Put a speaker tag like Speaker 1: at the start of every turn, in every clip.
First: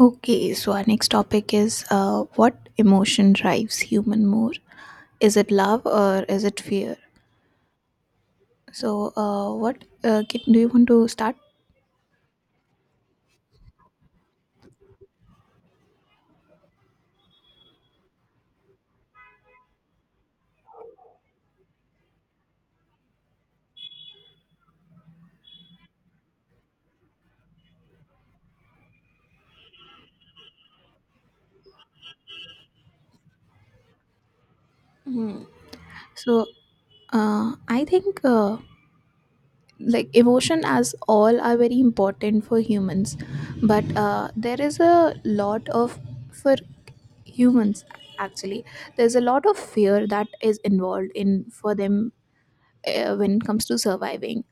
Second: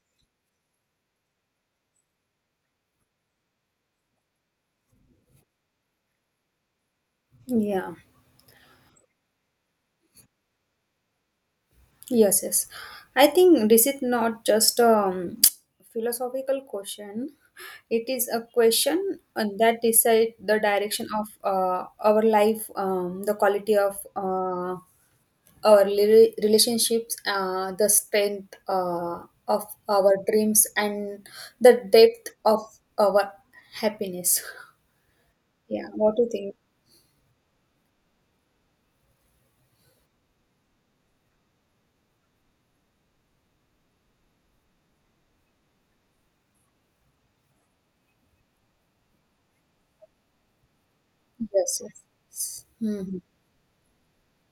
Speaker 1: Okay, so our next topic is what emotion drives human more? Is it love or is it fear?
Speaker 2: Yeah,
Speaker 1: So, what Kit, do you want to start?
Speaker 2: yes, yes. I think this is not just a philosophical question. It is a question that decide the direction of our life, the quality of our relationships, the strength of our dreams, and the depth of our happiness.
Speaker 1: Hmm.
Speaker 2: Yeah, what do you
Speaker 1: So,
Speaker 2: think?
Speaker 1: I think like emotion as all are very important for humans, but there is a lot of for humans actually. There's a lot of fear that is involved in for
Speaker 2: Yes,
Speaker 1: them
Speaker 2: yes. Mm-hmm.
Speaker 1: when it comes to surviving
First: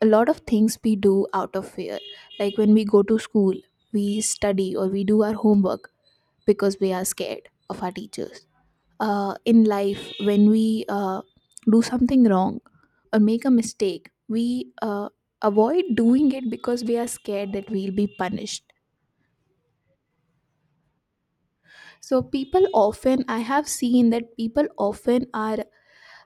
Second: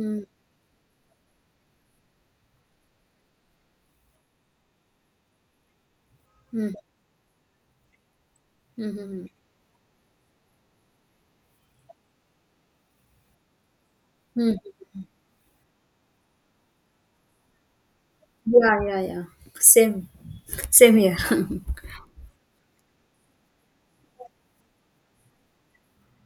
Speaker 1: a lot of things we do out of fear. Like when we go to school, we study or we do our homework because we are scared of our teachers.
Speaker 2: Mm-hmm.
Speaker 1: In life, when we do something wrong or make a mistake, we
Speaker 2: Mm-hmm.
Speaker 1: avoid doing it because we are scared that we'll be punished.
Speaker 2: Yeah, yeah, yeah. Same, same, here.
Speaker 1: So, people often, I have seen that people often are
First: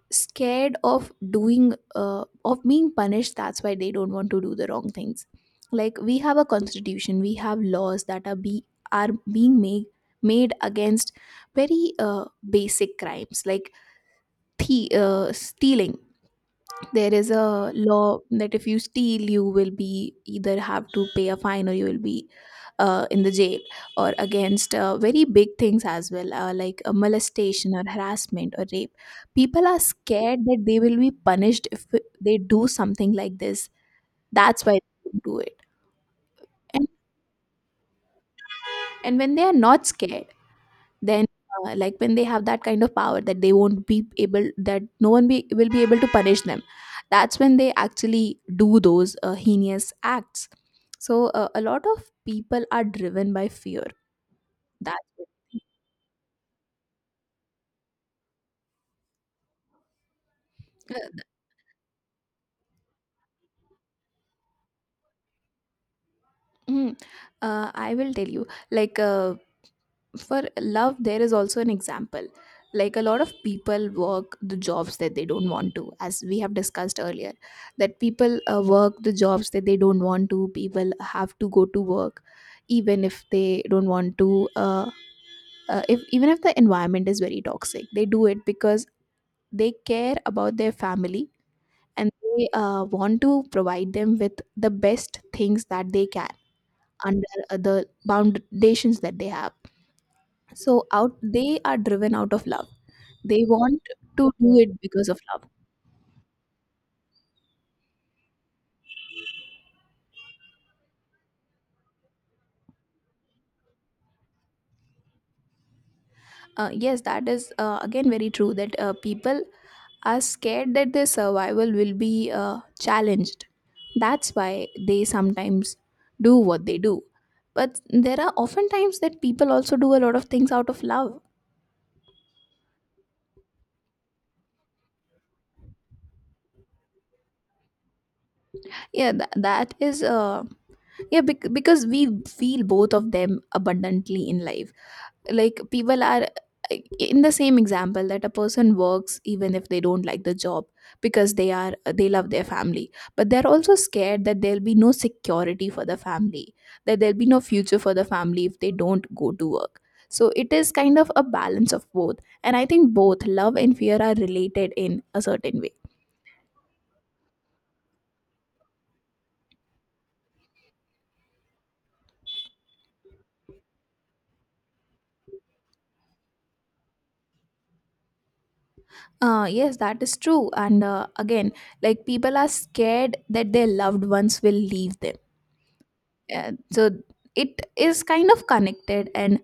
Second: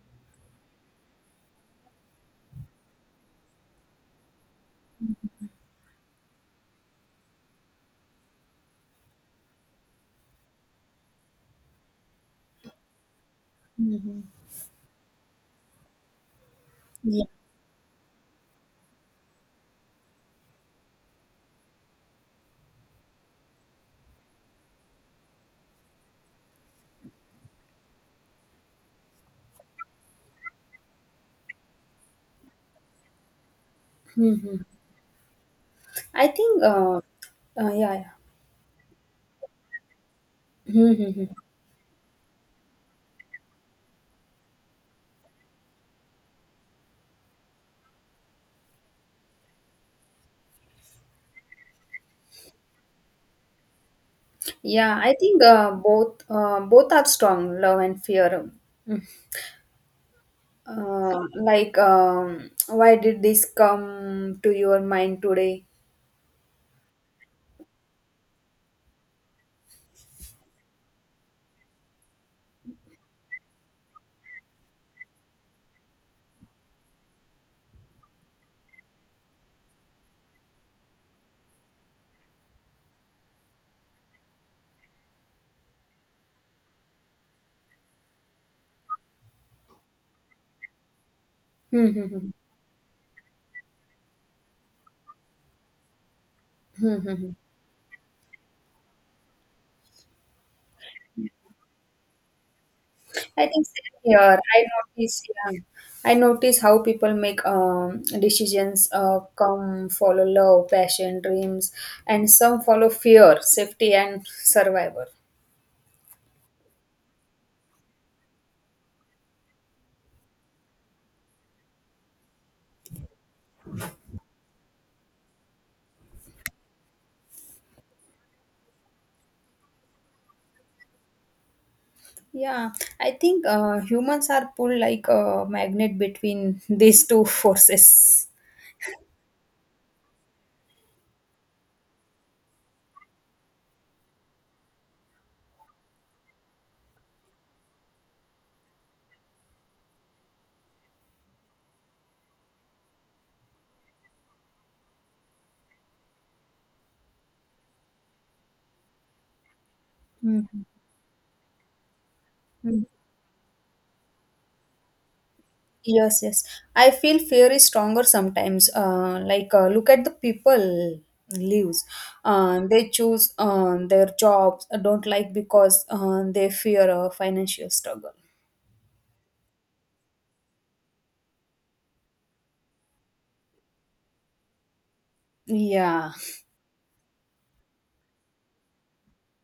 Speaker 1: scared of doing of being punished, that's why they don't want to do the wrong things. Like we have a constitution, we have laws that are being made against very basic crimes like
Speaker 2: Mhm.
Speaker 1: stealing. There
Speaker 2: Yeah.
Speaker 1: is a law that if you steal you will be either have to pay a fine or you will be in the jail, or against very big things as well, like molestation or harassment or rape. People are scared that they will be punished if they do something like this,
Speaker 2: Mhm.
Speaker 1: that's why they don't do it.
Speaker 2: I think.
Speaker 1: and
Speaker 2: Yeah, yeah.
Speaker 1: and when they are not scared, then
Speaker 2: Mm-hmm.
Speaker 1: like when they have that kind of power that they won't be able, that no one be will be able to punish them, that's when they actually do those heinous acts. So a lot of people are driven by fear.
Speaker 2: Yeah,
Speaker 1: that
Speaker 2: I think both are strong, love and fear. Mm.
Speaker 1: uh, th-
Speaker 2: Like, why did this come to your mind today?
Speaker 1: mm, I will tell you, like, for love there is also an example. Like a lot of people work the jobs that they don't want to, as we have discussed earlier, that people work the jobs that they don't want to. People have to go to work even if they don't want to, if even if the environment is very toxic they do it because they care about their family, and
Speaker 2: Mm-hmm.
Speaker 1: they want to provide them with the best things that they can under the foundations that they have. So out they are driven out of love, they
Speaker 2: I think
Speaker 1: want
Speaker 2: same
Speaker 1: to
Speaker 2: here.
Speaker 1: do
Speaker 2: I
Speaker 1: it because of
Speaker 2: notice,
Speaker 1: love.
Speaker 2: yeah, I notice how people make decisions. Come follow love, passion, dreams, and some follow fear, safety, and survival.
Speaker 1: Yes, that is, again, very true that people are scared that their survival will be challenged, that's why they sometimes do what they do. But there are often times that people also do a lot of things out of love.
Speaker 2: Yeah, I think humans are pulled like a magnet between these two forces.
Speaker 1: Yeah, that is yeah, because we feel both of them abundantly in life. Like people are, in the same example, that a person works even if they don't like the job because they love their family, but they're also scared that there'll be no security for the family, that there'll be no future for the family if they don't go to work. So it is kind of a balance of both, and I
Speaker 2: Mhm.
Speaker 1: think both love and fear are related in a certain way.
Speaker 2: Yes, yes. I feel fear is stronger sometimes. Like, look at the people lives. They choose their jobs, don't like because they fear a financial struggle.
Speaker 1: Yes, that is true, and again, like people are scared that their loved ones will leave them,
Speaker 2: Yeah.
Speaker 1: so it is kind of connected. And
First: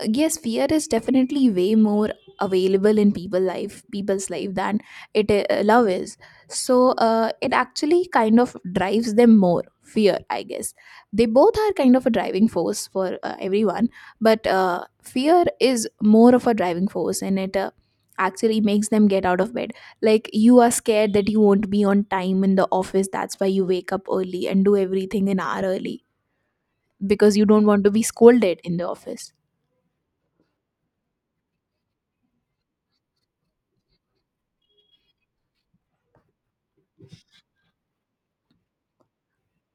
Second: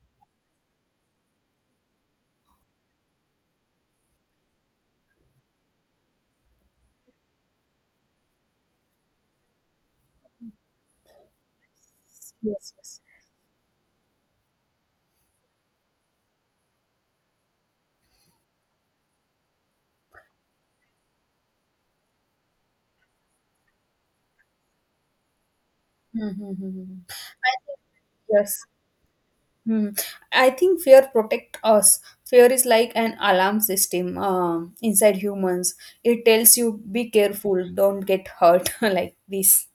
Speaker 1: yes, fear is definitely way more available in people life people's life than it love is. So it actually kind of drives them more, fear I guess. They both are kind of a driving
Speaker 2: Yes,
Speaker 1: force
Speaker 2: yes.
Speaker 1: for everyone, but fear is more of a driving force, and it actually makes them get out of bed. Like, you are scared that you won't be on time in the office, that's why you wake up early and do everything an hour early
Speaker 2: Mm-hmm.
Speaker 1: because you
Speaker 2: I
Speaker 1: don't
Speaker 2: think,
Speaker 1: want to be scolded
Speaker 2: yes.
Speaker 1: in the office.
Speaker 2: Hmm. I think fear protect us. Fear is like an alarm system inside humans. It tells you be careful, don't get hurt, like this.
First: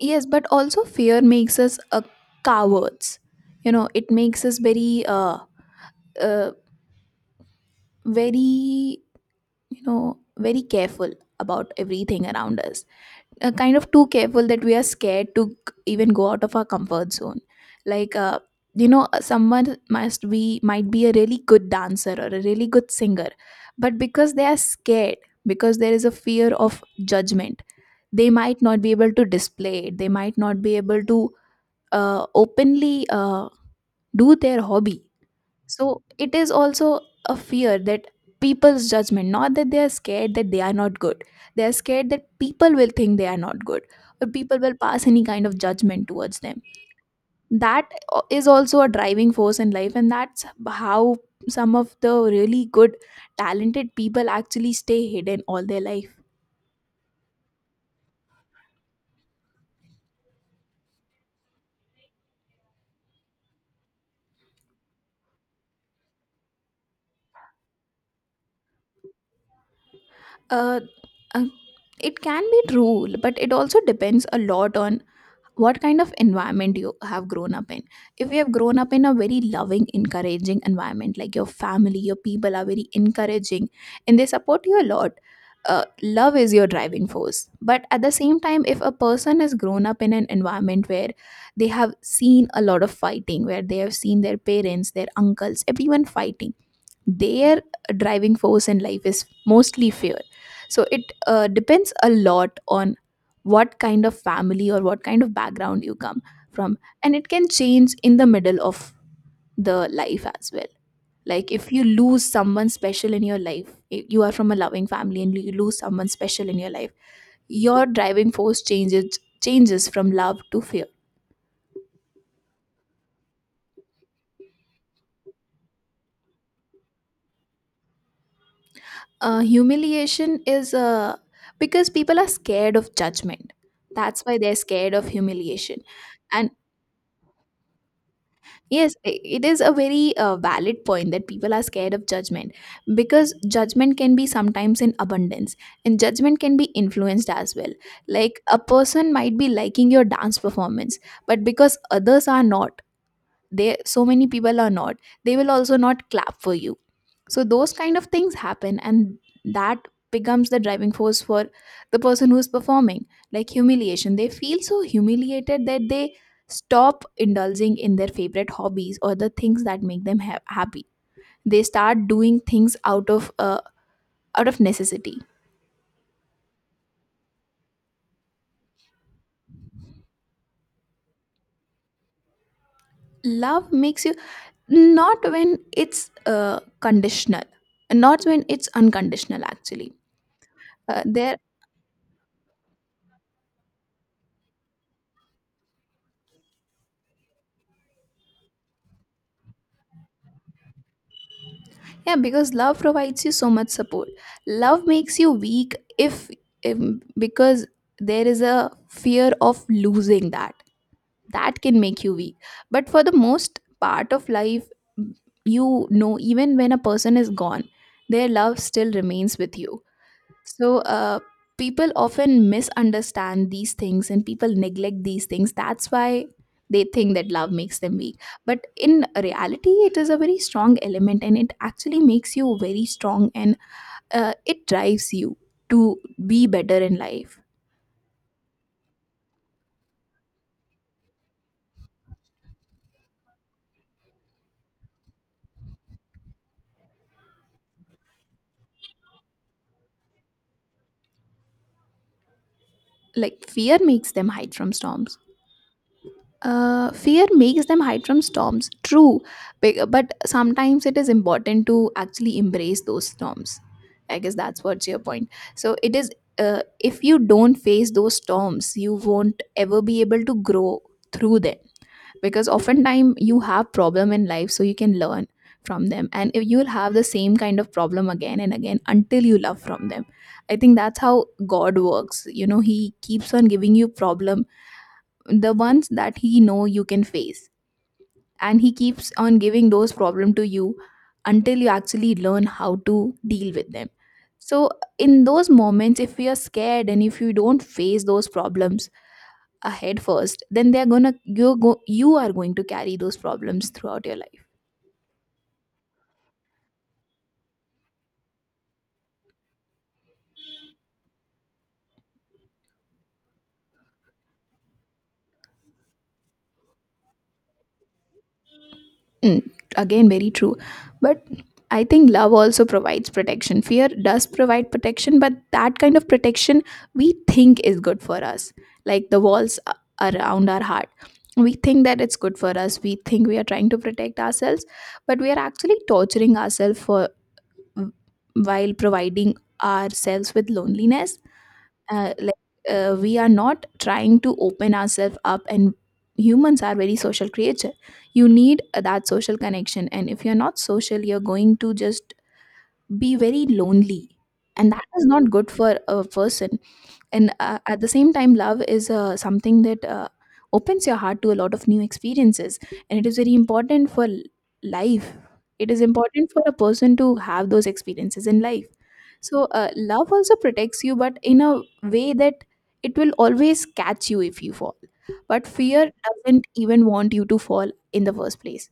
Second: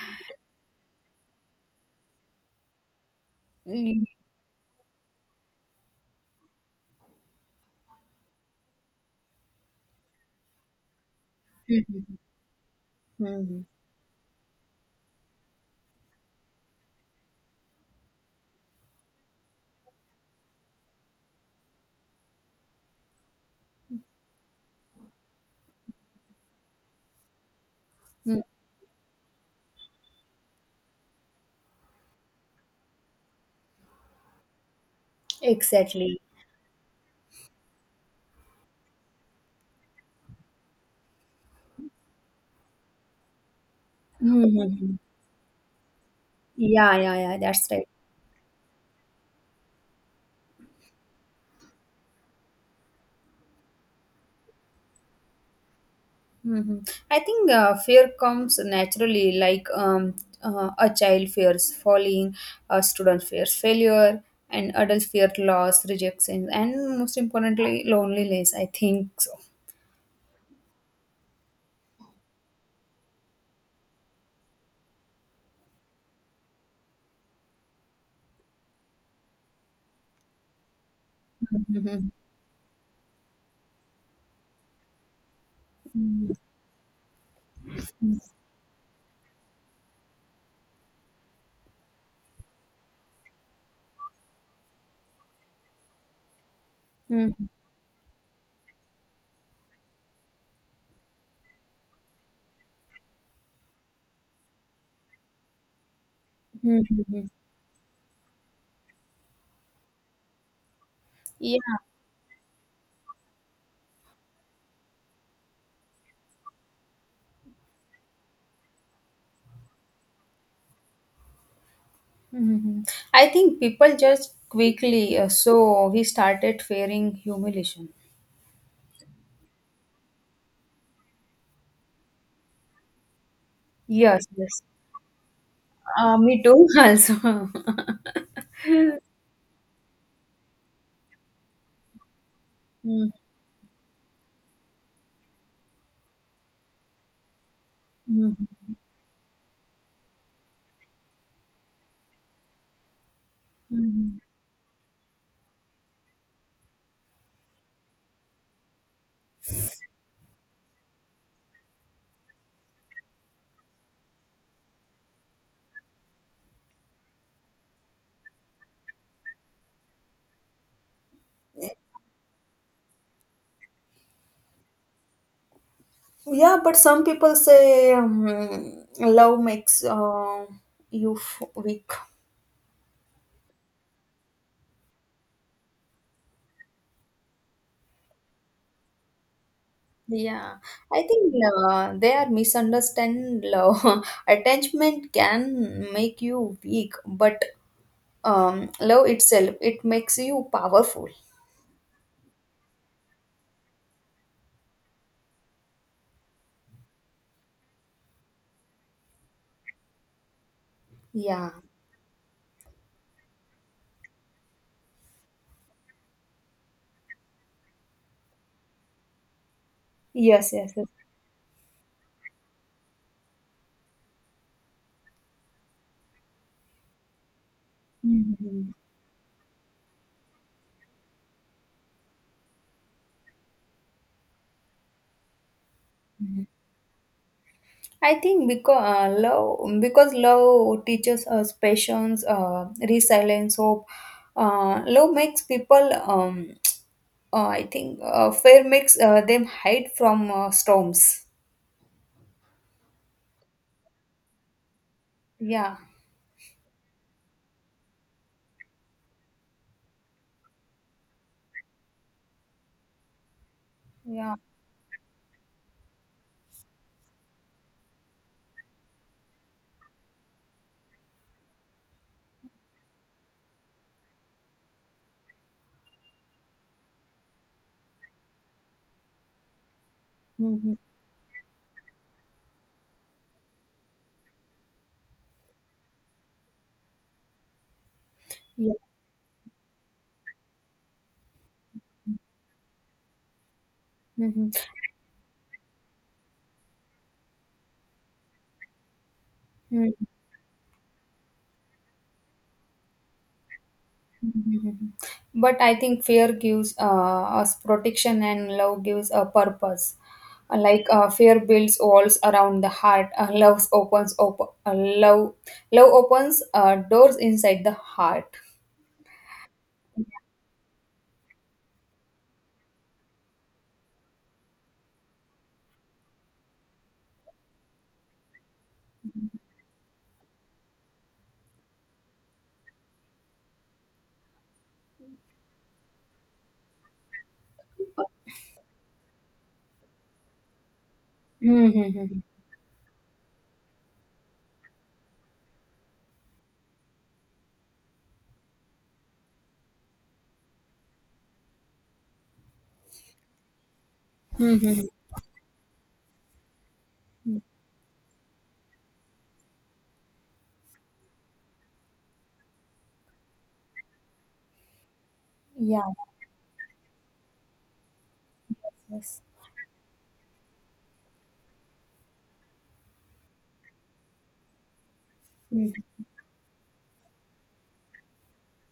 Speaker 1: Yes, but also fear makes us a cowards. You know,
Speaker 2: Mhm.
Speaker 1: it makes us very, uh, very, you know, very careful about everything around us.
Speaker 2: Mhm.
Speaker 1: Kind of too careful that we are scared to even go out of our comfort zone. Like, you know, someone must be might be a really good dancer or a really good singer, but because they are scared, because there is a fear of judgment, they
Speaker 2: Mm.
Speaker 1: might not be able to display it, they might not be able to openly do their hobby. So
Speaker 2: Exactly.
Speaker 1: it is also a fear that people's judgment, not that they are scared that they are not good, they are scared that people will think they are not good, or people will
Speaker 2: Mm-hmm.
Speaker 1: pass any kind of judgment towards them.
Speaker 2: Yeah, yeah, yeah, that's right.
Speaker 1: That is also a driving force in life, and that's how some of the really good talented people actually stay hidden all their life.
Speaker 2: Hmm. I think fear comes naturally, like a child fears falling, a student fears failure, and adult fear loss, rejection, and most importantly, loneliness. I think so.
Speaker 1: Uh, uh, it can be true, but it also depends a lot on what kind of environment you have grown up in. If you have grown up in a very loving, encouraging environment, like your family,
Speaker 2: Mm-hmm.
Speaker 1: your people are very encouraging and they support you a lot, love is your driving force. But at the same time, if a person has grown up in an environment where they have seen a lot of fighting, where they have seen their parents, their uncles, everyone fighting,
Speaker 2: Hmm.
Speaker 1: their driving force in life is mostly fear. So it depends a lot on what kind of family or what kind of background you come from, and
Speaker 2: Hmm.
Speaker 1: it can change in the middle of the life as well. Like if
Speaker 2: Yeah.
Speaker 1: you lose someone special in your life, you are from a loving family and you lose someone special in your life, your driving force changes from love to fear.
Speaker 2: Hmm. I think people just quickly, so he started fearing humiliation.
Speaker 1: Humiliation is, because people are scared of judgment, that's
Speaker 2: Yes,
Speaker 1: why they're
Speaker 2: yes.
Speaker 1: scared of humiliation.
Speaker 2: Me
Speaker 1: And
Speaker 2: too, also.
Speaker 1: yes, it is a very valid point that people are scared of judgment
Speaker 2: Mm,
Speaker 1: because judgment can be sometimes in abundance, and judgment can be influenced as well. Like a
Speaker 2: mm,
Speaker 1: person might be liking your dance performance, but because others are not, they, so
Speaker 2: mm.
Speaker 1: many people are not, they will also not clap for you. So those kind of things happen, and that becomes the driving force for the person who's performing. Like humiliation, they feel so humiliated that they stop indulging in their favorite hobbies or the things that make them happy. They start doing things out of necessity.
Speaker 2: Yeah, but some people say love makes you weak.
Speaker 1: Love makes you, not when it's conditional, not when it's unconditional actually.
Speaker 2: Yeah, I think
Speaker 1: There
Speaker 2: they are misunderstand love. Attachment can make you weak, but love itself, it makes you powerful.
Speaker 1: Yeah, because love provides you so much support. Love makes you weak if, because there is a fear of losing that.
Speaker 2: Yeah.
Speaker 1: That can make you weak. But for the most part of life, you know, even when a person is gone, their love still remains with you.
Speaker 2: Yes, yes,
Speaker 1: So,
Speaker 2: yes.
Speaker 1: people often misunderstand these things, and people neglect these things. That's why they think that love makes them weak. But
Speaker 2: Mhm.
Speaker 1: in reality, it is a very strong element, and it actually makes you very strong, and it drives you to be better in life.
Speaker 2: I think because love teaches us patience, resilience, hope. Love makes people. I think fear makes them hide from storms.
Speaker 1: Like, fear makes them hide from storms.
Speaker 2: Yeah,
Speaker 1: Fear makes them hide from storms. True, but sometimes it is important to actually embrace those storms. I guess
Speaker 2: yeah,
Speaker 1: that's what's your point. So it is. If you don't face those storms, you won't ever be able to grow through them, because oftentimes you have problem in life, so you can learn from them, and if you'll have the same kind of problem again and again until you love from them. I
Speaker 2: mm-hmm.
Speaker 1: think that's how God works. You know, He keeps on giving you problem, the ones that he know you can face, and
Speaker 2: Yeah.
Speaker 1: he keeps on giving those problem to you until you actually learn how to deal with them.
Speaker 2: Mm-hmm.
Speaker 1: So in those moments, if you're scared and if you don't face those problems ahead
Speaker 2: Mm-hmm.
Speaker 1: first, then they're gonna you go you are going to carry those problems throughout your life.
Speaker 2: Mhm. But I think fear gives us protection and love gives a purpose. Like fear builds walls around the heart, love opens doors inside the heart.
Speaker 1: Mm, again, very true. But I think love also provides protection. Fear does provide protection, but that kind of protection we think is good for us, like the walls around our heart. We think that it's good for us. We think we are trying to protect ourselves, but we are actually torturing ourselves for while providing ourselves with loneliness,
Speaker 2: Mm-hmm.
Speaker 1: like we are not trying to open ourselves up, and humans are very social creature. You need that social connection, and if you're not social you're going to just be very lonely, and that
Speaker 2: Mm-hmm.
Speaker 1: is not good for a person. And at the same time love is something that opens your heart to a lot of new experiences, and it is very important for life. It is
Speaker 2: Yeah.
Speaker 1: important for a person to have those experiences in life.
Speaker 2: Yes.
Speaker 1: So love also protects you, but in a way that it will always catch you if you fall, but fear doesn't even want you to fall in the first place.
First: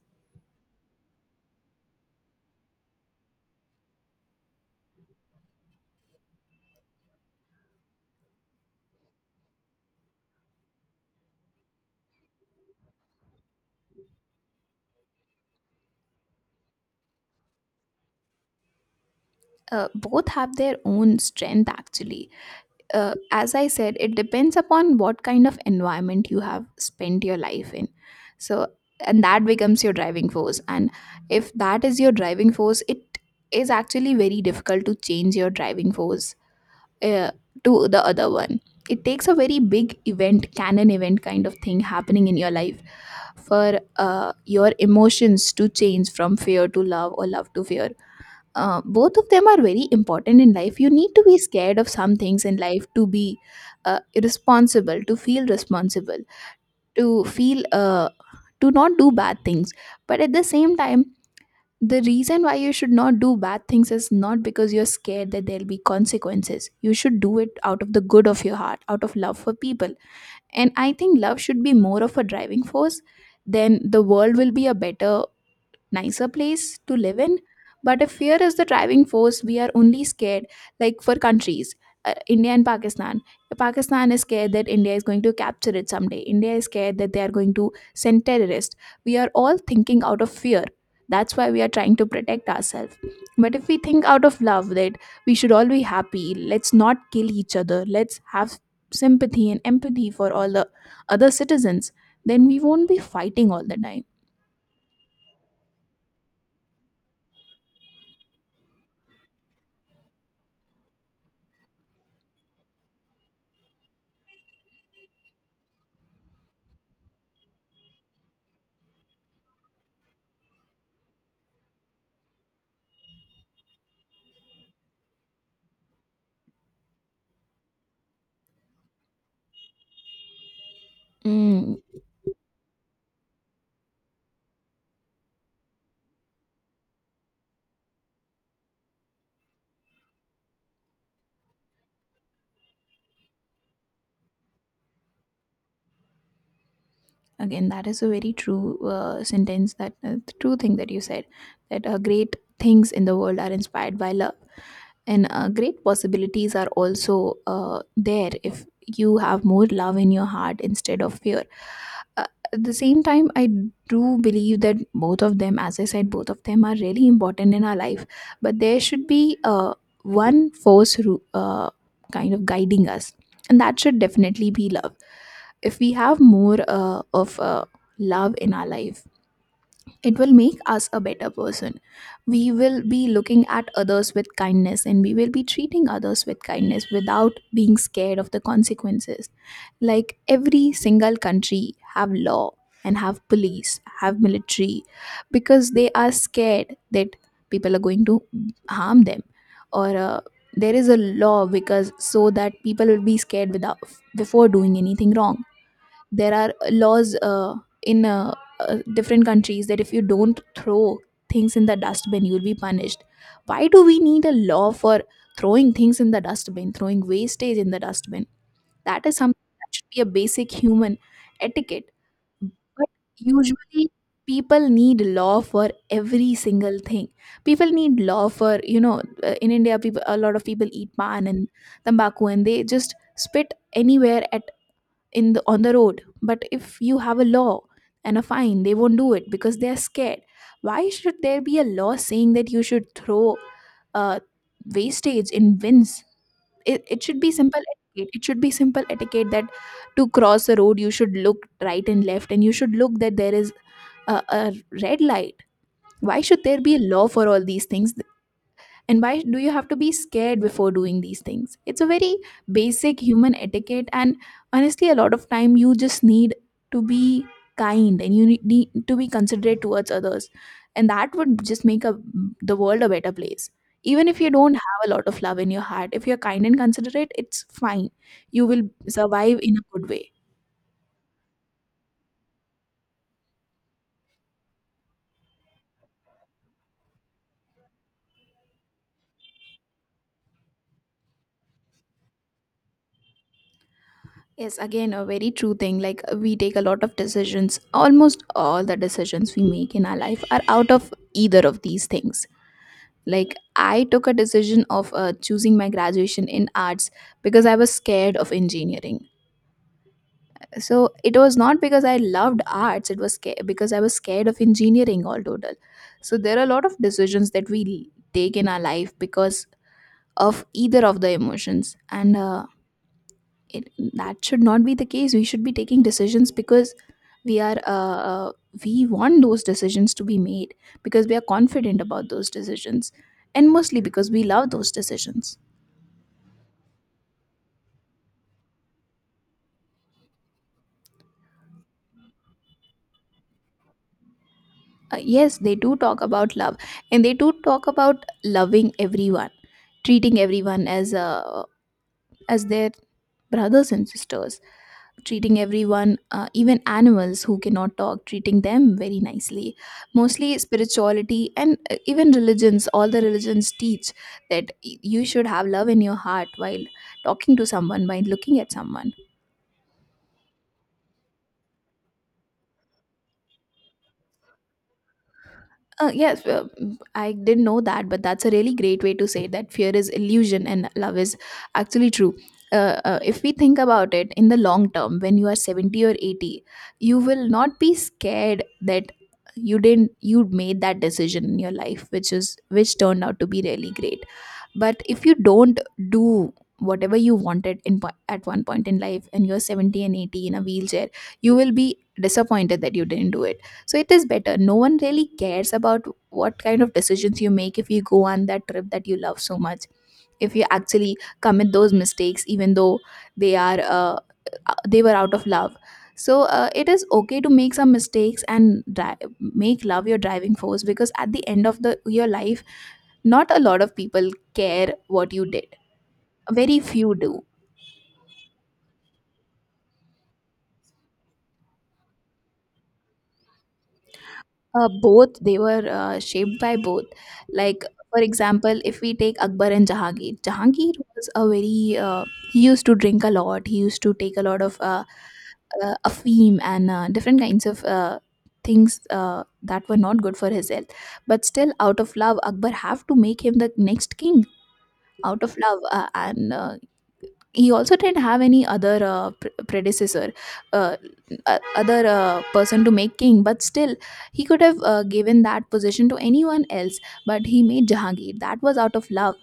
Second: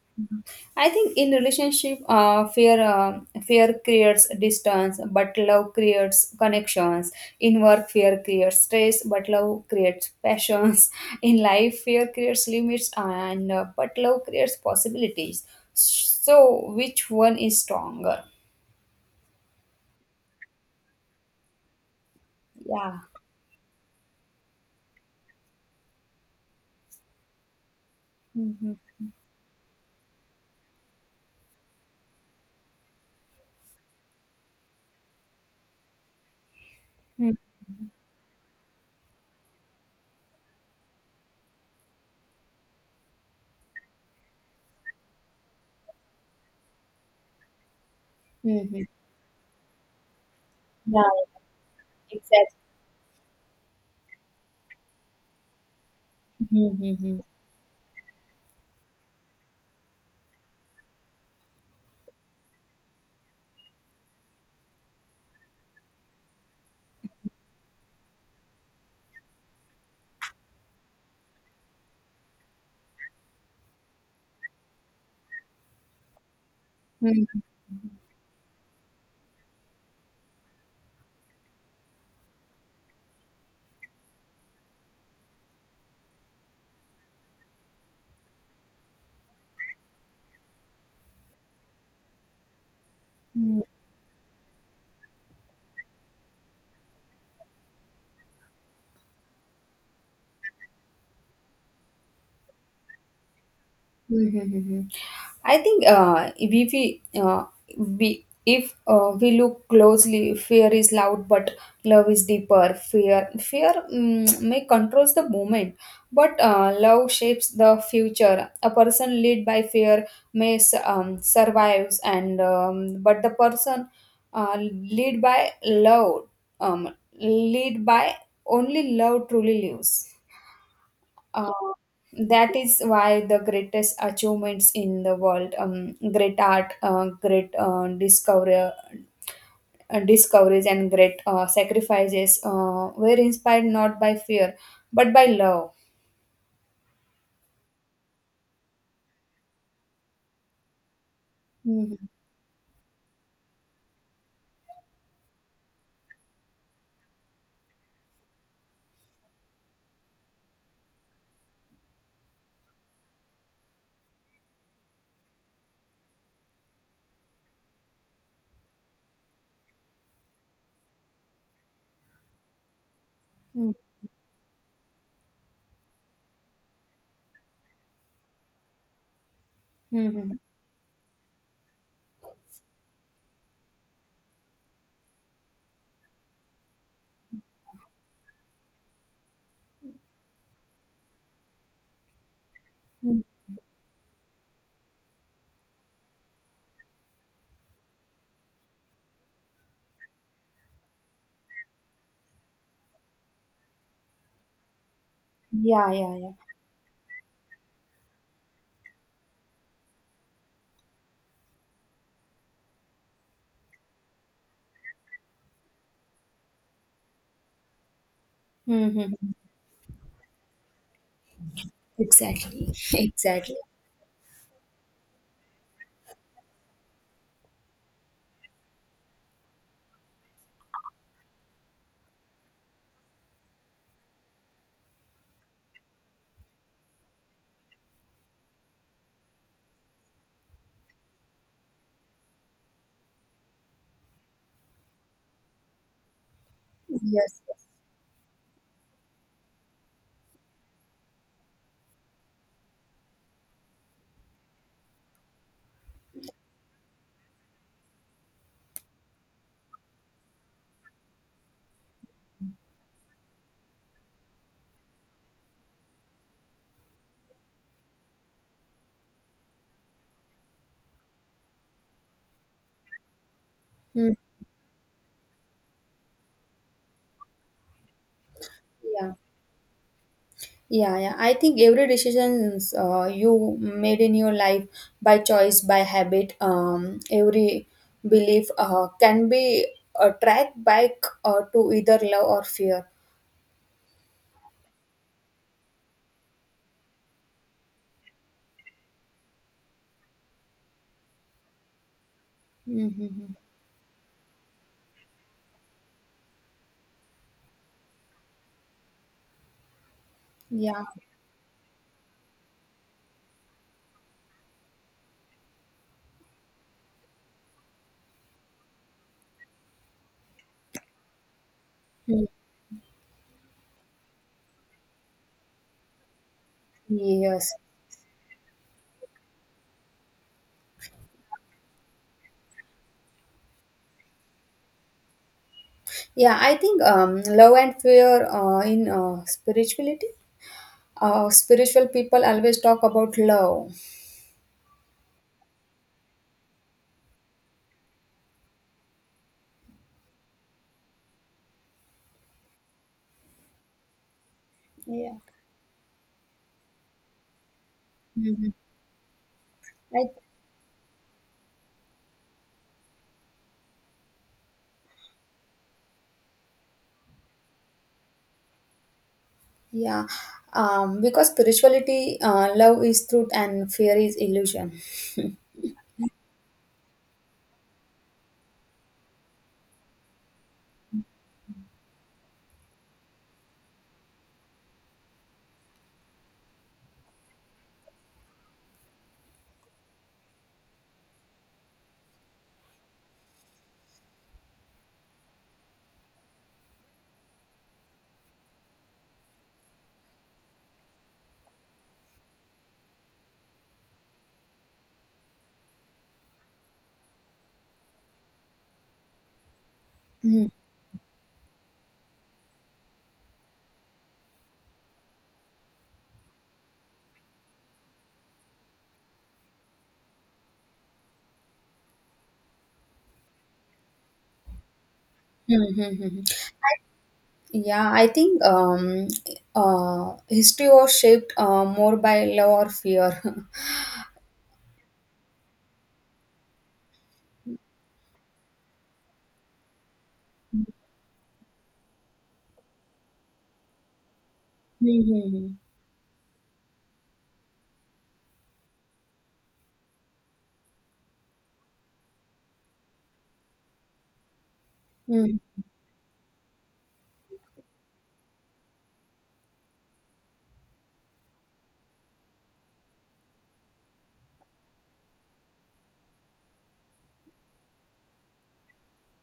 Speaker 2: I think in relationship, fear creates distance, but love creates connections. In work, fear creates stress, but love creates passions. In life, fear creates limits, and but love creates possibilities. So, which one is stronger?
Speaker 1: Both have their own strength actually.
Speaker 2: Yeah.
Speaker 1: As I said, it depends upon what kind of environment you have spent your life in. So,
Speaker 2: Mm-hmm.
Speaker 1: and that becomes your driving force. And if that is your driving force, it is actually very difficult to change your driving force uh, to the other one. It takes a very big event, canon event kind of thing happening in your life for your emotions to change from fear to love or love to fear.
Speaker 2: Mm-hmm.
Speaker 1: Both of them are very important in life. You
Speaker 2: Yeah.
Speaker 1: need to be scared of some things
Speaker 2: Exactly.
Speaker 1: in life to be responsible, to feel to not do bad things. But at the same time, the reason why you should not do bad things is not because you're scared that there'll be consequences. You should do it out of the good of your heart, out of love for people. And I think love should be more of a driving force. Then the world will be a better nicer place to live
Speaker 2: Mm-hmm.
Speaker 1: in. But if fear is the driving force, we are only scared, like for countries, India and Pakistan. Pakistan is scared that India is going to capture it someday. India is scared that they are going to send terrorists. We are all thinking out of fear. That's why we are trying to protect ourselves. But if we think out of love, that we should all be happy, let's not kill each other, let's have sympathy and empathy for all the other citizens, then we won't be fighting all the time.
Speaker 2: Mm-hmm. I think if we look closely, fear is loud, but love is deeper. Fear mm, may controls the moment, but love shapes the future. A person led by fear may survives, and but the person uh, lead by love lead by only love truly lives. Uh,
Speaker 1: Mm,
Speaker 2: that is why the greatest achievements in the world, great art, great discoveries, and great sacrifices were inspired not by fear but by love.
Speaker 1: again, that is a very true sentence. That the true thing that you said, that
Speaker 2: Mhm.
Speaker 1: great things in the world are inspired by love. And great possibilities are also there if you have more love in your heart instead of fear. uh, at the same time, I do believe that both of them, as I said, both of them are really important in our life. But there should be one force kind of guiding us, and
Speaker 2: Mhm.
Speaker 1: that should definitely be love. If we have more of love in our life, it will
Speaker 2: Mhm.
Speaker 1: make us a better person. We will be looking at others with kindness, and we will be treating others with kindness without being scared of the consequences. Like every single country have law, and
Speaker 2: Mhm.
Speaker 1: have police, have military, because they are scared that people are going to harm them, or there is a law because so that people will be scared without before doing anything wrong.
Speaker 2: Yeah, yeah, yeah.
Speaker 1: There are laws in different countries that if you don't throw things in the dustbin you'll be punished. Why do we need a law for throwing things in the dustbin, throwing wastage in the dustbin? That
Speaker 2: Mm-hmm.
Speaker 1: is something that should be a basic human etiquette.
Speaker 2: Exactly.
Speaker 1: But
Speaker 2: Exactly.
Speaker 1: usually people need law for every single thing. People need law for, you know, in India people, a lot of people eat pan and tobacco, and they just spit anywhere at, in the, on the road, but if you have a law and a fine they won't do it because they are scared. Why should there be a law saying that you should throw uh, wastage in bins? It should be
Speaker 2: Yes,
Speaker 1: simple
Speaker 2: yes.
Speaker 1: etiquette. It should be simple etiquette that to cross the road you should look right and left and you should look that there is a red light. Why should there be a law for all these things, and why do you have to be scared before doing these things? It's a very basic human etiquette. And honestly, a lot of time you just need to be kind, and you need to be considerate towards others. And that would just make the world a better place. Even
Speaker 2: Mm.
Speaker 1: if you don't have a lot of love in your heart, if you're kind and considerate, it's fine. You will
Speaker 2: Yeah.
Speaker 1: survive in a good way.
Speaker 2: Yeah, yeah. I think every decisions you made in your life by choice, by habit, every belief can be tracked back to either love or fear.
Speaker 1: Yes, again, a very true thing. Like, we take a lot of decisions. Almost all the decisions we make in our life are out of either of these things. Like,
Speaker 2: Mm-hmm.
Speaker 1: I took a decision of choosing my graduation in arts because I was scared of engineering.
Speaker 2: Yeah.
Speaker 1: So it was not because I loved arts, it was because I was scared of engineering, all total. So there are a lot of decisions that we take in our life because of either of the emotions. And
Speaker 2: Mm.
Speaker 1: it, that should not be the case. We should be taking decisions because we
Speaker 2: Yes.
Speaker 1: are we want those decisions to be made because we are confident about those decisions, and mostly because we love those decisions.
Speaker 2: Yeah, I think love and fear in spirituality. Spiritual people always talk about love.
Speaker 1: Yes, they do talk about love, and they do talk about loving everyone, treating everyone as their brothers and sisters,
Speaker 2: Yeah.
Speaker 1: treating everyone, even animals who cannot talk, treating
Speaker 2: Mhm.
Speaker 1: them very nicely.
Speaker 2: I.
Speaker 1: Mostly spirituality and even religions, all the religions teach that you should have love in your heart while talking to someone, by looking at someone.
Speaker 2: Yeah, because spirituality, love is truth, and fear is illusion.
Speaker 1: Yes, mm, I didn't know that, but that's a really great way to say that fear is illusion and love is actually true. If we think about it in the long term, when you are 70 or 80, you will not be scared that you didn't you made that decision in your life which is which turned out to be really great. But if you don't do whatever you wanted in at one point in life and you're 70 and 80 in a wheelchair, you will be disappointed that you didn't do it. So it is better, no one really cares about what kind of decisions you make, if you go on that trip that you love so much, if you
Speaker 2: Mhm,
Speaker 1: actually commit those mistakes even though they are they were out of love. So it is okay to make some mistakes and make love your driving force, because at the end of the your life not a lot of people care what you did.
Speaker 2: mhm, mhm.
Speaker 1: Very few do.
Speaker 2: Yeah, I think history was shaped more by love or fear.
Speaker 1: Both, they were shaped by both. Like, for example, if we take Akbar and Jahangir,
Speaker 2: Mhm,
Speaker 1: Jahangir was a very he used to drink a lot. He used to take a lot of
Speaker 2: mhm.
Speaker 1: afim and different kinds of things that were not good for his health. But still, out of love, Akbar have to make him the next king. Out of
Speaker 2: Mm.
Speaker 1: love, and he also didn't have any other predecessor, uh, other person to make king, but still, he could have given that position to anyone else. But he made Jahangir. That was out of love.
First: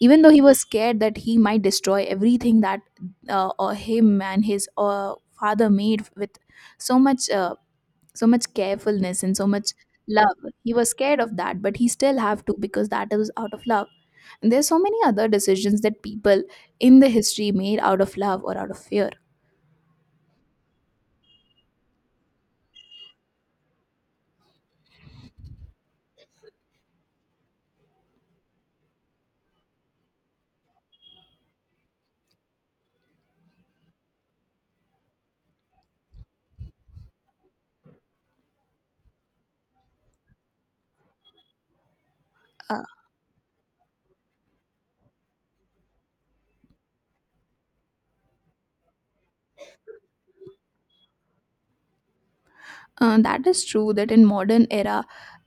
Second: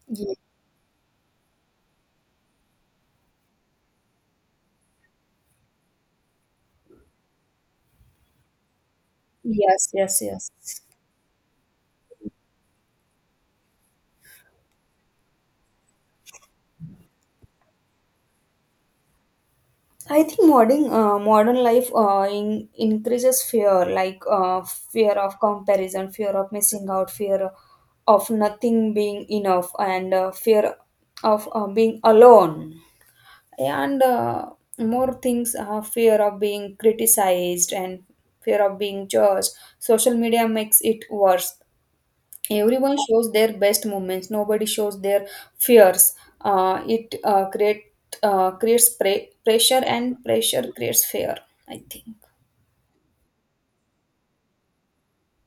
Speaker 1: Even though
Speaker 2: Ye-.
Speaker 1: he was scared that he might destroy everything that him and his father made with so much, so much carefulness and so much
Speaker 2: Yes, yes,
Speaker 1: love.
Speaker 2: yes.
Speaker 1: He was scared of that, but he still have to, because that is out of love. And there's so many other decisions that people in the history made out of love or out of fear.
Speaker 2: I think modern life increases fear, like fear of comparison, fear of missing out, fear of nothing being enough, and fear of being alone, and more things. Fear of being criticized and fear of being judged. Social media makes it worse.
Speaker 1: uh,
Speaker 2: Everyone shows their best moments, nobody shows their fears. It creates pressure, and pressure creates fear, I think.
Speaker 1: that is true that in modern era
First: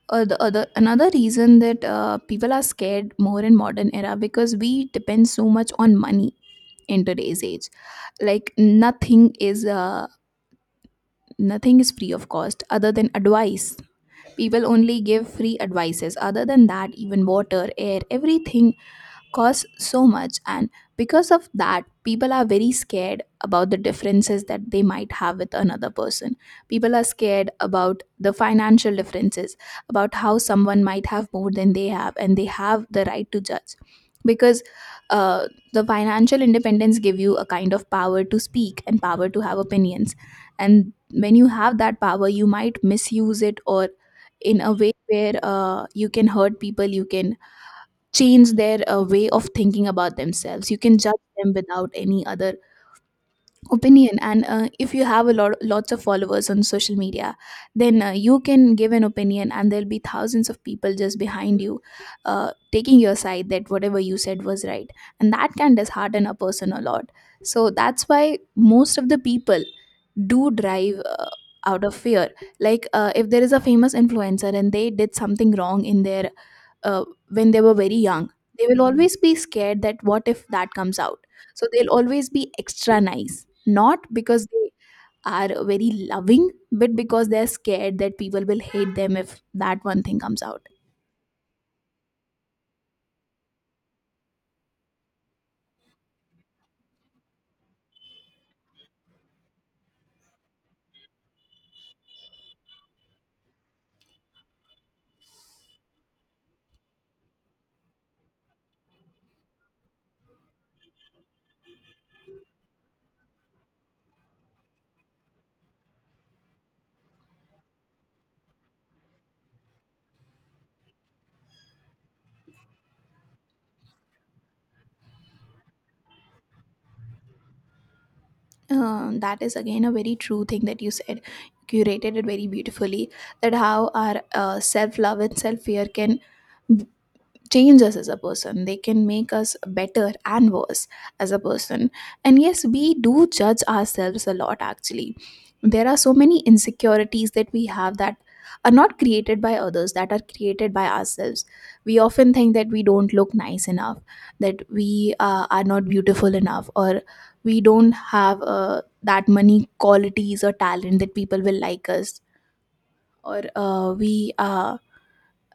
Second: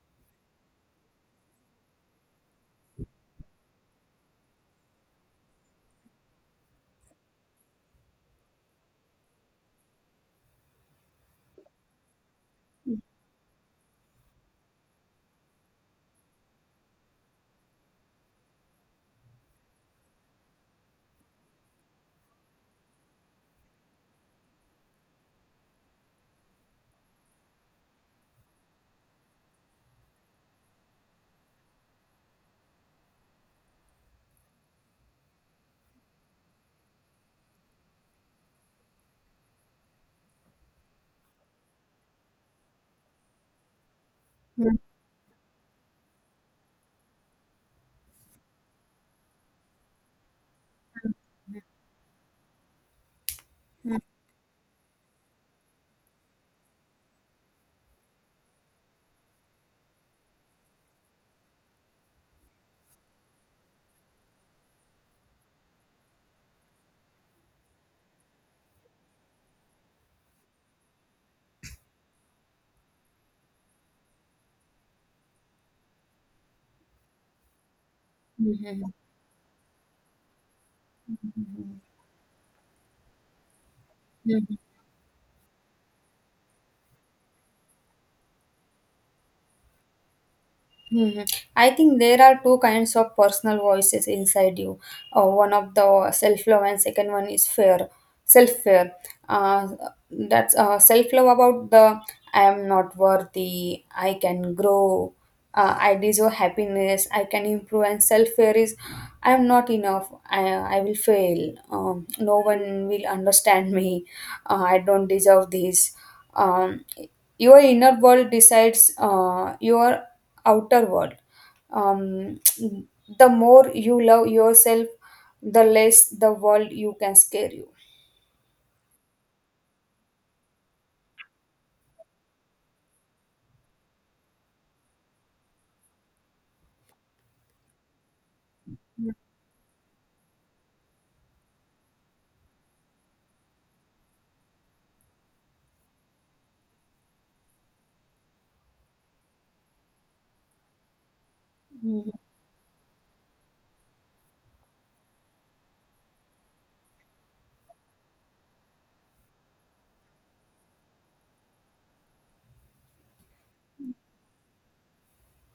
Speaker 1: the other, another reason that people are scared more in modern era, because we depend so much on money in today's age. Like, nothing is nothing is free of cost other than advice. People only give free advices, other than that even water, air, everything costs so much. And because of that people are very scared about the differences that they might have with another person. People are scared about the financial differences, about how someone might have more than they have and they have the right to judge. Because uh, the financial independence give you a kind of power to speak and power to have opinions, and when you have that power you might misuse it, or in a way where you can hurt people, you can change their way of thinking about themselves. You can judge them without any other opinion, and if you have a lot lots of followers on social media, then you can give an opinion and there'll be thousands of people just behind you taking your side, that whatever you said was right, and that can dishearten a person a lot. So that's why most of the people do drive out of fear. Like if there is a famous influencer and they did something wrong in their uh, when they were very young, they will
Speaker 2: Mhm.
Speaker 1: always be scared that what if that comes out. So they'll always be extra nice, not because
Speaker 2: Mhm.
Speaker 1: they are very loving, but because they're scared that people will hate them if that one thing comes out.
Speaker 2: Mhm. I think there are two kinds of personal voices inside you. One of the self-love and second one is fear, self-fear. Uh, that's self-love about the I am not worthy, I can grow, I deserve happiness, I can improve. And self-fear is I am not enough, I will fail, no one will understand me, I don't deserve this. Um, your inner world decides your outer world. Um, the more you love yourself, the less the world you can scare you.
Speaker 1: That is again a very true thing that you said. You curated it very beautifully, that how our self-love and self-fear can change us as a person, they can make us better and worse as a person. And yes, we do judge ourselves a lot, actually. There are so many insecurities that we have that are not created by others, that are created by ourselves. We
Speaker 2: Mhm.
Speaker 1: often think that we don't look nice enough, that we are not beautiful enough, or we don't have that many qualities or talent that people will like us, or we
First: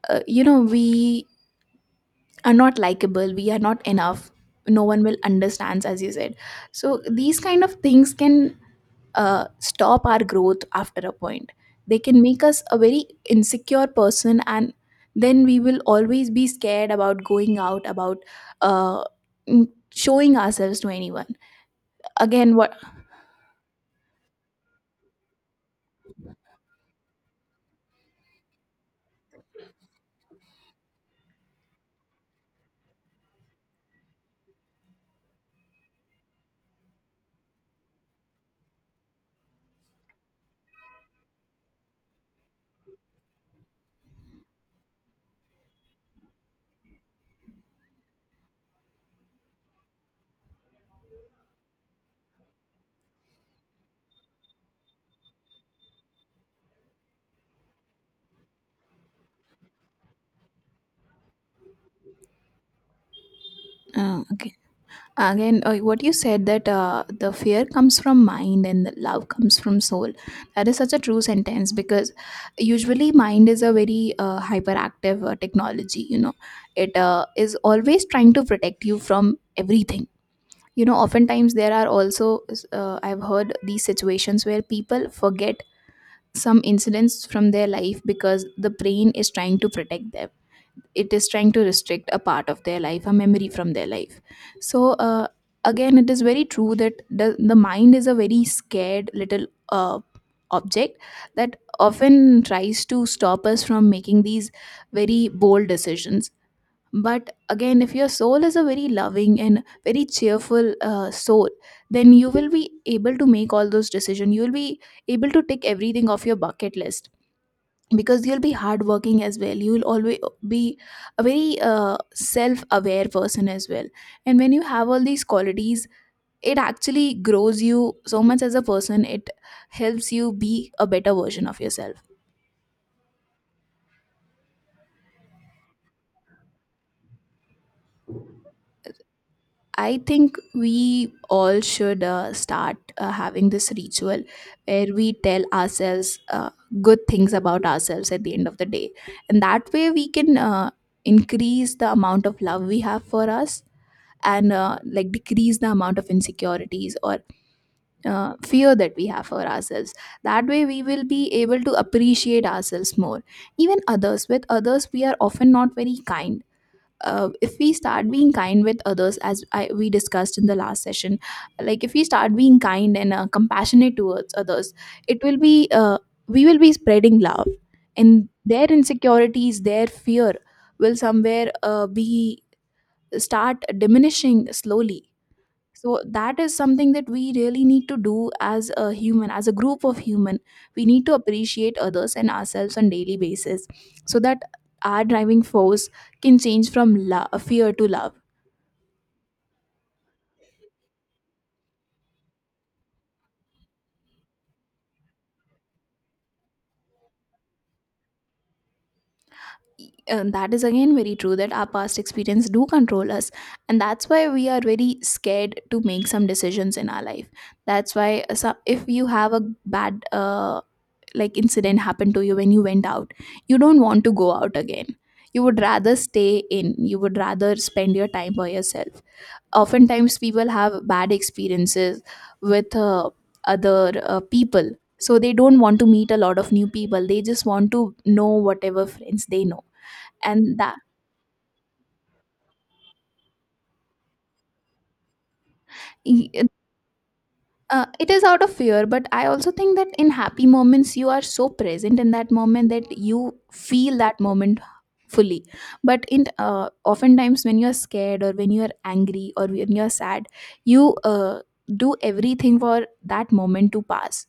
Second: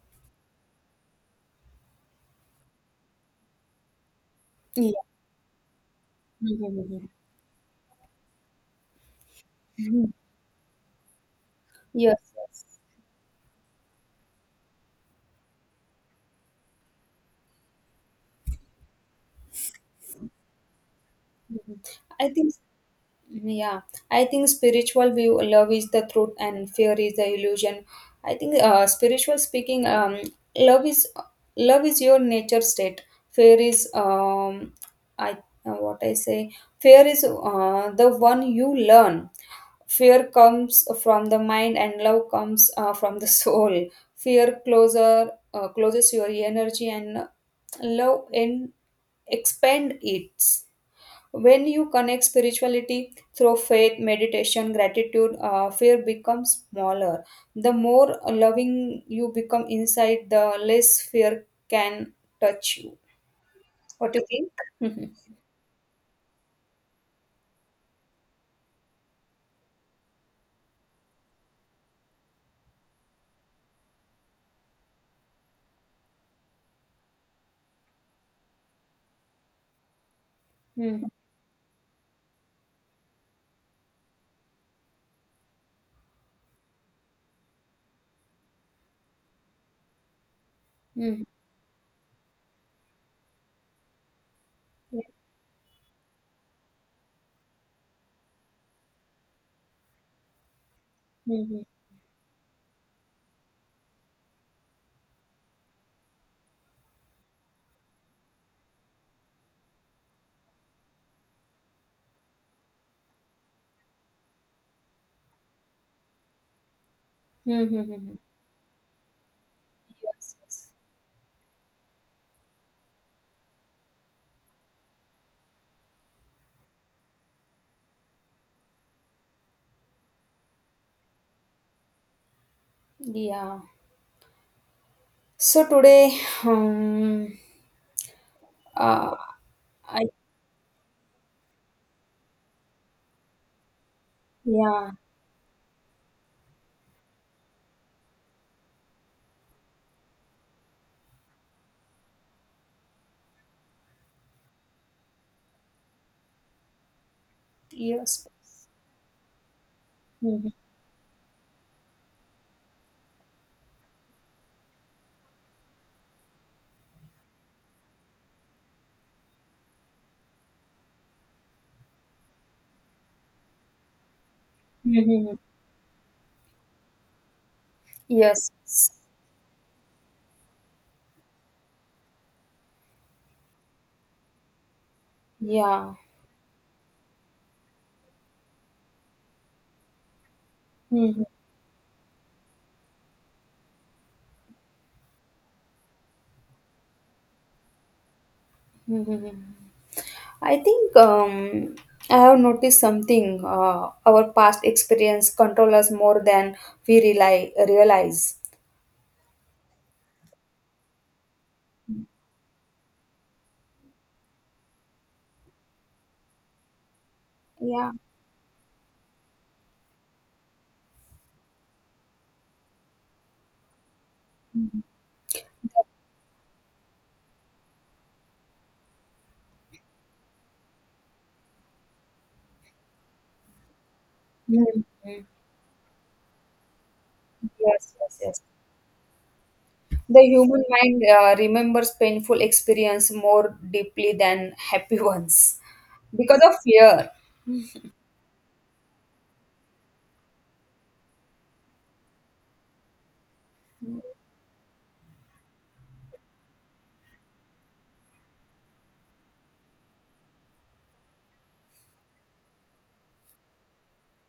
Speaker 1: you know we are not likable, we are not enough, no
Speaker 2: Yeah.
Speaker 1: one will understands, as you said. So
Speaker 2: Mhm.
Speaker 1: these kind of things can stop
Speaker 2: Mhm.
Speaker 1: our growth after a point. They
Speaker 2: Yes,
Speaker 1: can make us a
Speaker 2: yes.
Speaker 1: very insecure person, and then we will always be scared about going out, about uh, showing ourselves to anyone.
Speaker 2: Mhm. I think,
Speaker 1: Again, what
Speaker 2: yeah, I think spiritual view, love is the truth and fear is the illusion. I think, spiritual speaking, love is love is your nature state. Fear is, I what I say. Fear is the one you learn. Fear comes from the mind, and love comes from the soul. Fear closer closes your energy, and love in expand it. When you connect spirituality through faith, meditation, gratitude, fear becomes smaller. The more loving you become inside, the less fear can touch you. What do you think?
Speaker 1: okay.
Speaker 2: Mhm.
Speaker 1: Again, what you said, that the fear comes from mind and the love comes from soul. That is such a true sentence, because usually mind is a very hyperactive technology. You know, it is always trying to protect you from everything. You know,
Speaker 2: Mhm.
Speaker 1: oftentimes there are also I've heard these situations where people forget some incidents from their life because the brain is trying to protect them. It
Speaker 2: Mhm.
Speaker 1: is trying to restrict a part of their life, a memory from their life. So again, it is very true that the mind is a very scared little object that
Speaker 2: Mhm.
Speaker 1: often tries to stop us from making these very bold decisions. But again, if your soul is a very loving and very cheerful soul, then you will be able to make all those decisions, you will be able to tick everything off your bucket list,
Speaker 2: Mhm. Mhm.
Speaker 1: because you'll be hardworking as well, you'll always
Speaker 2: Yes, yes.
Speaker 1: be a very self-aware person as well. And when you have all these qualities, it actually grows you so much as a person, it helps you be a better version of yourself.
Speaker 2: Yeah. So today, um, uh,
Speaker 1: I
Speaker 2: I
Speaker 1: think we all should start having this ritual
Speaker 2: yeah,
Speaker 1: where we tell ourselves uh, good things about ourselves at the end of the day, and that way we can increase the amount of love we have for us, and like decrease the amount of insecurities or
Speaker 2: yes,
Speaker 1: fear that we have for ourselves. That
Speaker 2: mhm.
Speaker 1: way we will be able to appreciate ourselves more. Even others, with others we are often not very kind. If we start being kind with others, as I, we discussed in the last session, like if we start being kind and compassionate towards others, it will
Speaker 2: Mhm.
Speaker 1: be we will be spreading love, and
Speaker 2: Yes,
Speaker 1: their insecurities, their fear will somewhere be start diminishing slowly.
Speaker 2: yeah.
Speaker 1: So that is something that we really need to do, as a human, as a group of human. We need to
Speaker 2: Mhm.
Speaker 1: appreciate others and ourselves on daily basis, so that our driving force can change from fear to love.
Speaker 2: Mhm. I think I have noticed something. Our past experience control us more than we rely realize.
Speaker 1: And that is again very true, that our past experience do control us, and that's why we are very scared to make some decisions in our life.
Speaker 2: Yeah.
Speaker 1: That's why if you have a bad like incident happened to you when you went out, you don't want to go out
Speaker 2: Mhm.
Speaker 1: again, you would rather stay in, you would rather spend your time by yourself. Oftentimes people have bad experiences with other people, so
Speaker 2: Mhm.
Speaker 1: they don't want to meet a lot of new people, they just want to
Speaker 2: Yes, yes,
Speaker 1: know
Speaker 2: yes.
Speaker 1: whatever friends they know.
Speaker 2: The
Speaker 1: And
Speaker 2: human mind remembers painful experience more deeply than happy ones, because
Speaker 1: that
Speaker 2: of fear.
Speaker 1: It is out of fear, but I also think that in happy moments, you are so present in that moment that you feel that moment fully. But in oftentimes when you are scared or when you are angry or when you are sad, you do everything for that moment to pass.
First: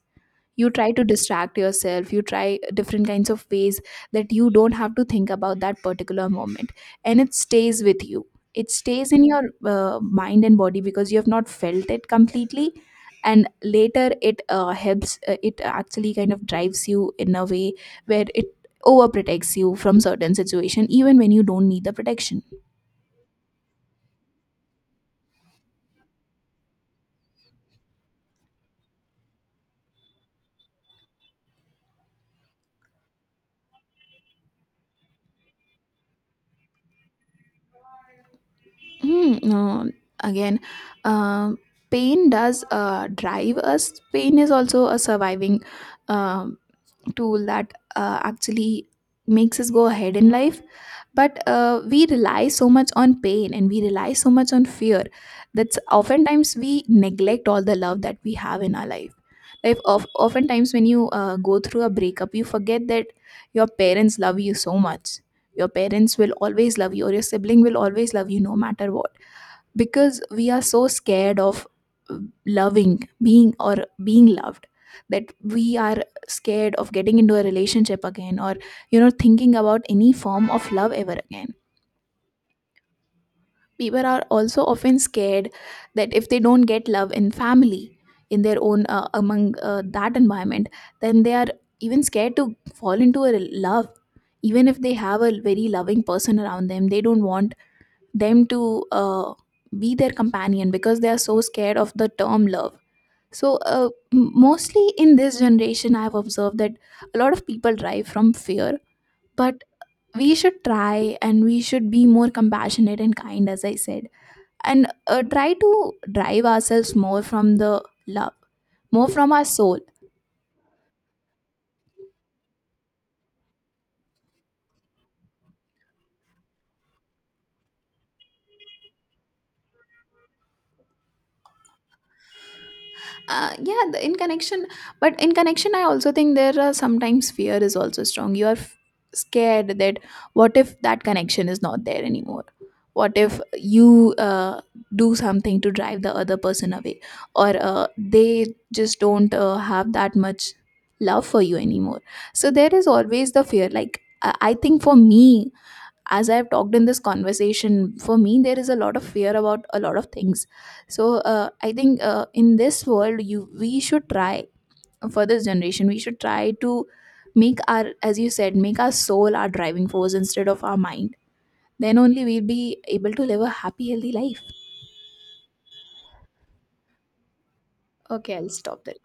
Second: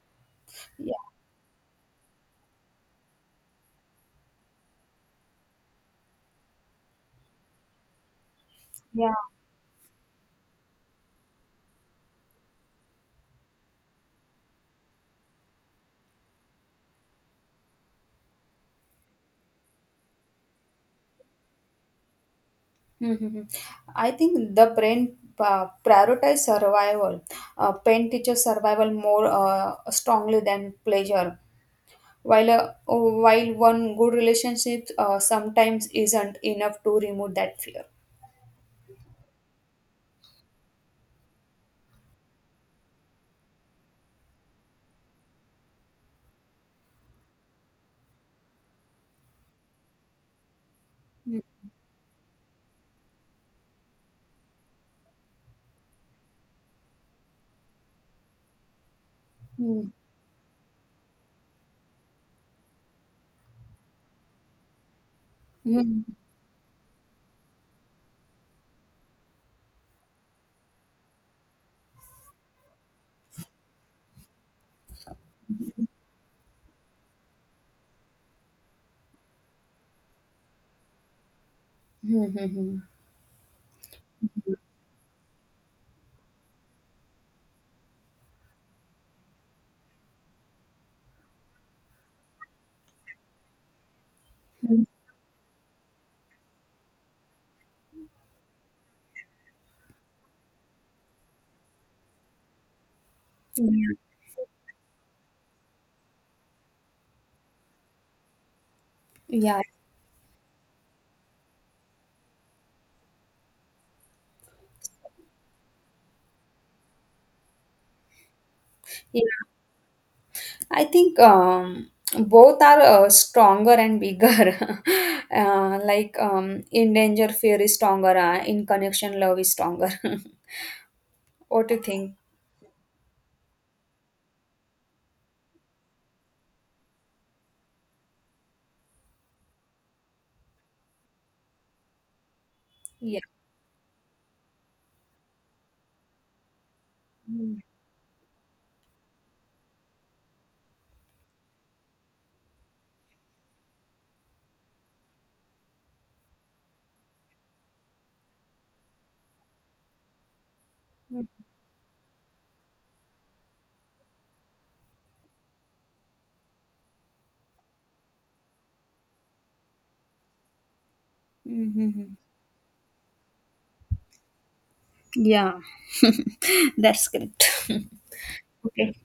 Speaker 1: You try to distract yourself, you try different kinds of ways that you don't have to think about that particular moment, and it stays with you. It
Speaker 2: Yeah.
Speaker 1: stays in your mind and body because you have not felt it completely, and later it helps it actually kind of drives you in a way where it overprotects you from certain situation, even when you don't need the protection.
Speaker 2: Hmm. I think the brain prioritize survival. Pain teaches survival more strongly than pleasure. While while one good relationship sometimes isn't enough to remove that fear.
Speaker 1: Hmm, no, again, um pain does drive us, pain is also a surviving um tool that actually makes us go ahead in life. But we rely so much on pain and we rely so much on fear, that oftentimes we neglect all the love that we have in our life. Like
Speaker 2: Mm-hmm.
Speaker 1: oftentimes when you go through a breakup, you forget that your parents love you so much. Your parents will always love you, or your sibling will always love you no matter what, because we are so scared of uh, loving, being or being loved, that we are scared of getting into a relationship again, or you know, thinking about any form of love ever again.
Speaker 2: Mm-hmm.
Speaker 1: People are also often scared that if they don't get love in family, in their own among that environment, then they are even scared to fall into a love. Even if they have a very loving person around them, they don't want them to be their companion, because they are so scared of the term love. So mostly in this generation I've observed that a lot of people drive from fear.
Speaker 2: Yeah.
Speaker 1: But we should try, and we should be more compassionate and kind, as I said, and try to drive ourselves more from the love, more
Speaker 2: Yeah.
Speaker 1: from our soul.
Speaker 2: I think both are stronger and bigger. Uh, like in danger, fear is stronger. In connection, love is stronger. What do you think?
Speaker 1: Yeah, in connection. But in connection I also think there are sometimes fear is also strong. You are scared that what if that connection is not there anymore, what
Speaker 2: Yeah.
Speaker 1: if you do something to drive the other person away, or
Speaker 2: Mm,
Speaker 1: they just don't have that much love for you anymore. So there is always the fear. Like I think for me, as I've talked in this conversation, for me there is a lot of fear about a lot of things. So
Speaker 2: mm,
Speaker 1: I think in this world, you we should try, for this generation we should try to make our, as you said, make our soul our driving force instead of our mind.
Speaker 2: mm,
Speaker 1: Then
Speaker 2: mm.
Speaker 1: only we'll be able to live a happy healthy life.
Speaker 2: Yeah, that's great.
Speaker 1: Okay, I'll stop
Speaker 2: Okay.
Speaker 1: there.